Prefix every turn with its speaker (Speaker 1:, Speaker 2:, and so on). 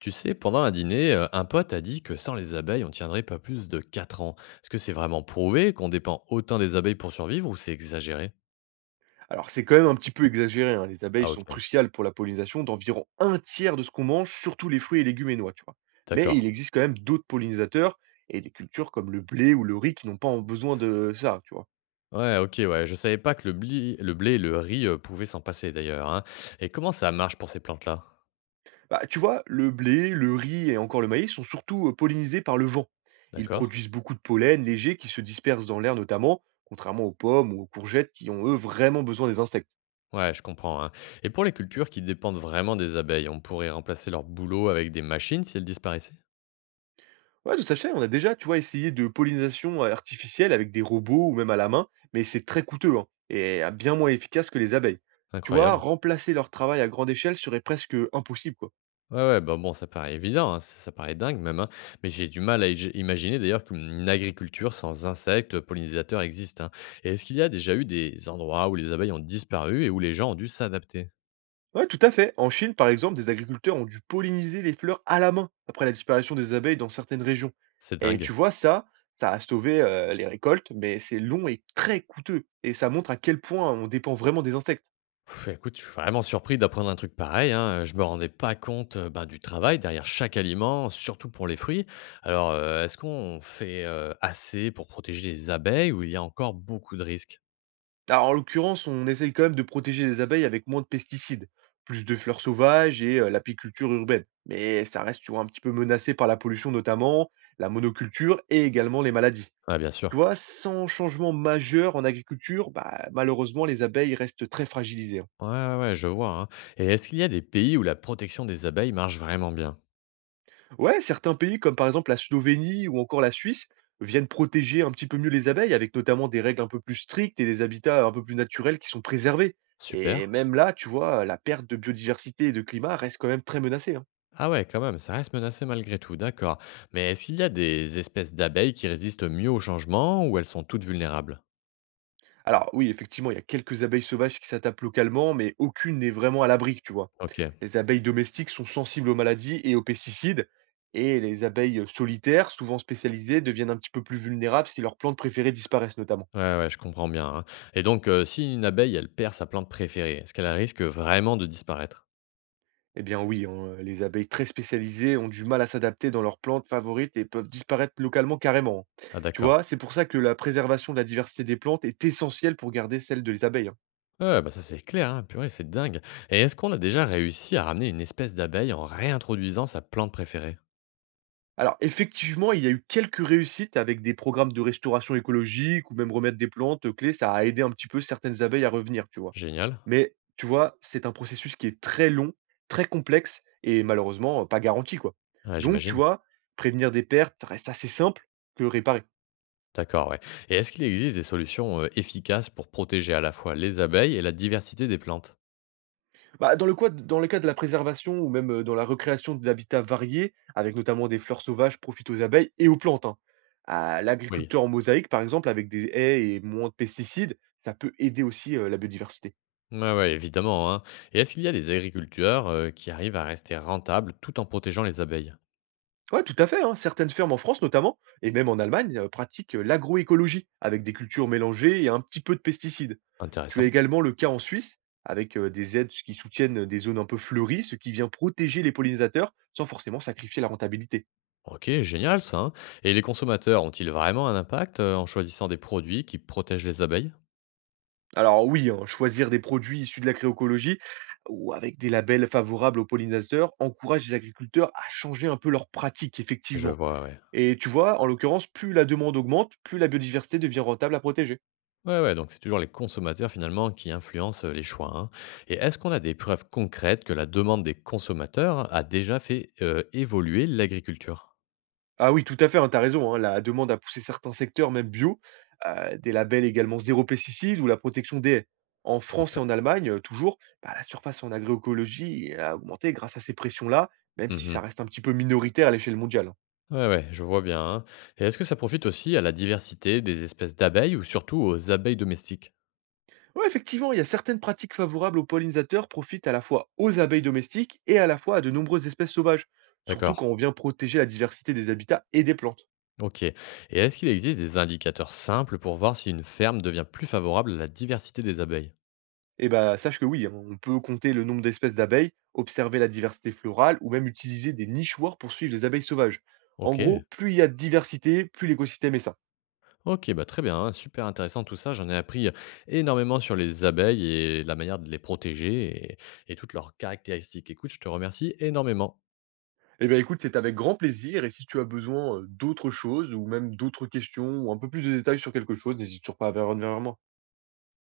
Speaker 1: Tu sais, pendant un dîner, un pote a dit que sans les abeilles, on tiendrait pas plus de 4 ans. Est-ce que c'est vraiment prouvé qu'on dépend autant des abeilles pour survivre ou c'est exagéré?
Speaker 2: Alors, c'est quand même un petit peu exagéré, hein, les abeilles
Speaker 1: Ah
Speaker 2: sont
Speaker 1: ok,
Speaker 2: cruciales pour la pollinisation d'environ un tiers de ce qu'on mange, surtout les fruits et légumes et noix, tu vois. Mais
Speaker 1: d'accord.
Speaker 2: il existe quand même d'autres pollinisateurs et des cultures comme le blé ou le riz qui n'ont pas besoin de ça, tu vois.
Speaker 1: Ouais, ok, ouais, je savais pas que le blé et le riz pouvaient s'en passer d'ailleurs, hein. Et comment ça marche pour ces plantes-là?
Speaker 2: Bah, tu vois, le blé, le riz et encore le maïs sont surtout pollinisés par le vent. Ils
Speaker 1: D'accord.
Speaker 2: produisent beaucoup de pollen léger qui se disperse dans l'air notamment, contrairement aux pommes ou aux courgettes qui ont eux vraiment besoin des insectes.
Speaker 1: Ouais, je comprends, hein. Et pour les cultures qui dépendent vraiment des abeilles, on pourrait remplacer leur boulot avec des machines si elles disparaissaient?
Speaker 2: Ouais, tout à fait, on a déjà, tu vois, essayé de pollinisation artificielle avec des robots ou même à la main, mais c'est très coûteux hein, et bien moins efficace que les abeilles. Tu vois,
Speaker 1: Incroyable.
Speaker 2: remplacer leur travail à grande échelle serait presque impossible, quoi.
Speaker 1: Ouais, ouais, bah, bon, ça paraît évident, hein, ça ça paraît dingue même, hein, mais j'ai du mal à imaginer d'ailleurs qu'une agriculture sans insectes pollinisateurs existe, hein. Et est-ce qu'il y a déjà eu des endroits où les abeilles ont disparu et où les gens ont dû s'adapter?
Speaker 2: Ouais, tout à fait. En Chine, par exemple, des agriculteurs ont dû polliniser les fleurs à la main après la disparition des abeilles dans certaines régions.
Speaker 1: C'est
Speaker 2: Et
Speaker 1: dingue.
Speaker 2: tu vois, ça a sauvé les récoltes, mais c'est long et très coûteux. Et ça montre à quel point on dépend vraiment des insectes.
Speaker 1: Pff, écoute, je suis vraiment surpris d'apprendre un truc pareil, hein. Je me rendais pas compte ben, du travail derrière chaque aliment, surtout pour les fruits. Alors, est-ce qu'on fait assez pour protéger les abeilles ou il y a encore beaucoup de risques?
Speaker 2: Alors, en l'occurrence, on essaye quand même de protéger les abeilles avec moins de pesticides, plus de fleurs sauvages et l'apiculture urbaine. Mais ça reste, tu vois, un petit peu menacé par la pollution notamment, la monoculture et également les maladies.
Speaker 1: Ouais, bien
Speaker 2: Tu
Speaker 1: sûr.
Speaker 2: vois, sans changement majeur en agriculture, bah, malheureusement, les abeilles restent très fragilisées, hein.
Speaker 1: Ouais, ouais, ouais, je vois, hein. Et est-ce qu'il y a des pays où la protection des abeilles marche vraiment bien?
Speaker 2: Ouais, certains pays comme par exemple la Slovénie ou encore la Suisse viennent protéger un petit peu mieux les abeilles avec notamment des règles un peu plus strictes et des habitats un peu plus naturels qui sont préservés. Et
Speaker 1: Super.
Speaker 2: même là, tu vois, la perte de biodiversité et de climat reste quand même très menacée, hein.
Speaker 1: Ah ouais, quand même, ça reste menacé malgré tout, d'accord. Mais est-ce qu'il y a des espèces d'abeilles qui résistent mieux au changement ou elles sont toutes vulnérables?
Speaker 2: Alors oui, effectivement, il y a quelques abeilles sauvages qui s'attaquent localement, mais aucune n'est vraiment à l'abri, tu vois.
Speaker 1: Ok, ouais,
Speaker 2: Les abeilles domestiques sont sensibles aux maladies et aux pesticides, et les abeilles solitaires, souvent spécialisées, deviennent un petit peu plus vulnérables si leurs plantes préférées disparaissent notamment.
Speaker 1: ouais, je comprends bien, hein. Et donc, si une abeille, elle perd sa plante préférée, est-ce qu'elle risque vraiment de disparaître?
Speaker 2: Eh bien oui, hein, les abeilles très spécialisées ont du mal à s'adapter dans leurs plantes favorites et peuvent disparaître localement carrément.
Speaker 1: Ah
Speaker 2: Tu vois,
Speaker 1: d'accord.
Speaker 2: c'est pour ça que la préservation de la diversité des plantes est essentielle pour garder celle des abeilles, hein.
Speaker 1: Ouais, bah ça c'est clair, hein, purée, c'est dingue. Et est-ce qu'on a déjà réussi à ramener une espèce d'abeille en réintroduisant sa plante préférée?
Speaker 2: Alors effectivement, il y a eu quelques réussites avec des programmes de restauration écologique ou même remettre des plantes clés, ça a aidé un petit peu certaines abeilles à revenir, tu vois.
Speaker 1: Génial.
Speaker 2: Mais tu vois, c'est un processus qui est très long, très complexe et malheureusement pas garanti quoi.
Speaker 1: Ouais,
Speaker 2: Donc tu
Speaker 1: j'imagine.
Speaker 2: vois, prévenir des pertes, ça reste assez simple que réparer.
Speaker 1: D'accord, ouais. Et est-ce qu'il existe des solutions, efficaces pour protéger à la fois les abeilles et la diversité des plantes?
Speaker 2: Bah, dans le cas de la préservation ou même, dans la recréation d'habitats variés, avec notamment des fleurs sauvages, profitent aux abeilles et aux plantes, hein. Ah,
Speaker 1: Oui.
Speaker 2: l'agriculture en mosaïque, par exemple, avec des haies et moins de pesticides, ça peut aider aussi, la biodiversité.
Speaker 1: Ouais, ouais, évidemment, hein. Et est-ce qu'il y a des agriculteurs, qui arrivent à rester rentables tout en protégeant les abeilles?
Speaker 2: Ouais, tout à fait, hein, certaines fermes en France notamment, et même en Allemagne, pratiquent l'agroécologie, avec des cultures mélangées et un petit peu de pesticides. Tu as
Speaker 1: Intéressant.
Speaker 2: également le cas en Suisse, avec, des aides qui soutiennent des zones un peu fleuries, ce qui vient protéger les pollinisateurs, sans forcément sacrifier la rentabilité.
Speaker 1: OK, génial ça, hein. Et les consommateurs ont-ils vraiment un impact, en choisissant des produits qui protègent les abeilles?
Speaker 2: Alors oui, hein, choisir des produits issus de l'agroécologie ou avec des labels favorables aux pollinisateurs encourage les agriculteurs à changer un peu leurs pratiques,
Speaker 1: Je
Speaker 2: effectivement.
Speaker 1: vois, ouais.
Speaker 2: Et tu vois, en l'occurrence, plus la demande augmente, plus la biodiversité devient rentable à protéger.
Speaker 1: Ouais, ouais, donc c'est toujours les consommateurs finalement qui influencent, les choix, hein. Et est-ce qu'on a des preuves concrètes que la demande des consommateurs a déjà fait, évoluer l'agriculture?
Speaker 2: Ah oui, tout à fait, hein, t'as raison, hein, la demande a poussé certains secteurs, même bio, des labels également zéro pesticide ou la protection des haies. En
Speaker 1: Trop.
Speaker 2: France et en Allemagne, toujours, bah, la surface en agroécologie a augmenté grâce à ces pressions-là, même si ça
Speaker 1: Mmh.
Speaker 2: reste un petit peu minoritaire à l'échelle mondiale, hein.
Speaker 1: Ouais, ouais, je vois bien, hein. Et est-ce que ça profite aussi à la diversité des espèces d'abeilles ou surtout aux abeilles domestiques?
Speaker 2: Ouais, effectivement, il y a certaines pratiques favorables aux pollinisateurs profitent à la fois aux abeilles domestiques et à la fois à de nombreuses espèces sauvages, surtout quand
Speaker 1: D'accord,
Speaker 2: on vient protéger la diversité des habitats et des plantes.
Speaker 1: OK. Et est-ce qu'il existe des indicateurs simples pour voir si une ferme devient plus favorable à la diversité des abeilles?
Speaker 2: Et bah sache que oui, hein, on peut compter le nombre d'espèces d'abeilles, observer la diversité florale ou même utiliser des nichoirs pour suivre les abeilles sauvages. En gros,
Speaker 1: OK,
Speaker 2: plus il y a de diversité, plus l'écosystème est sain.
Speaker 1: OK, bah, très bien, hein, super intéressant tout ça. J'en ai appris énormément sur les abeilles et la manière de les protéger et toutes leurs caractéristiques. Écoute, je te remercie énormément.
Speaker 2: Eh bien écoute, c'est avec grand plaisir et si tu as besoin d'autres choses ou même d'autres questions ou un peu plus de détails sur quelque chose, n'hésite surtout pas à venir vers moi.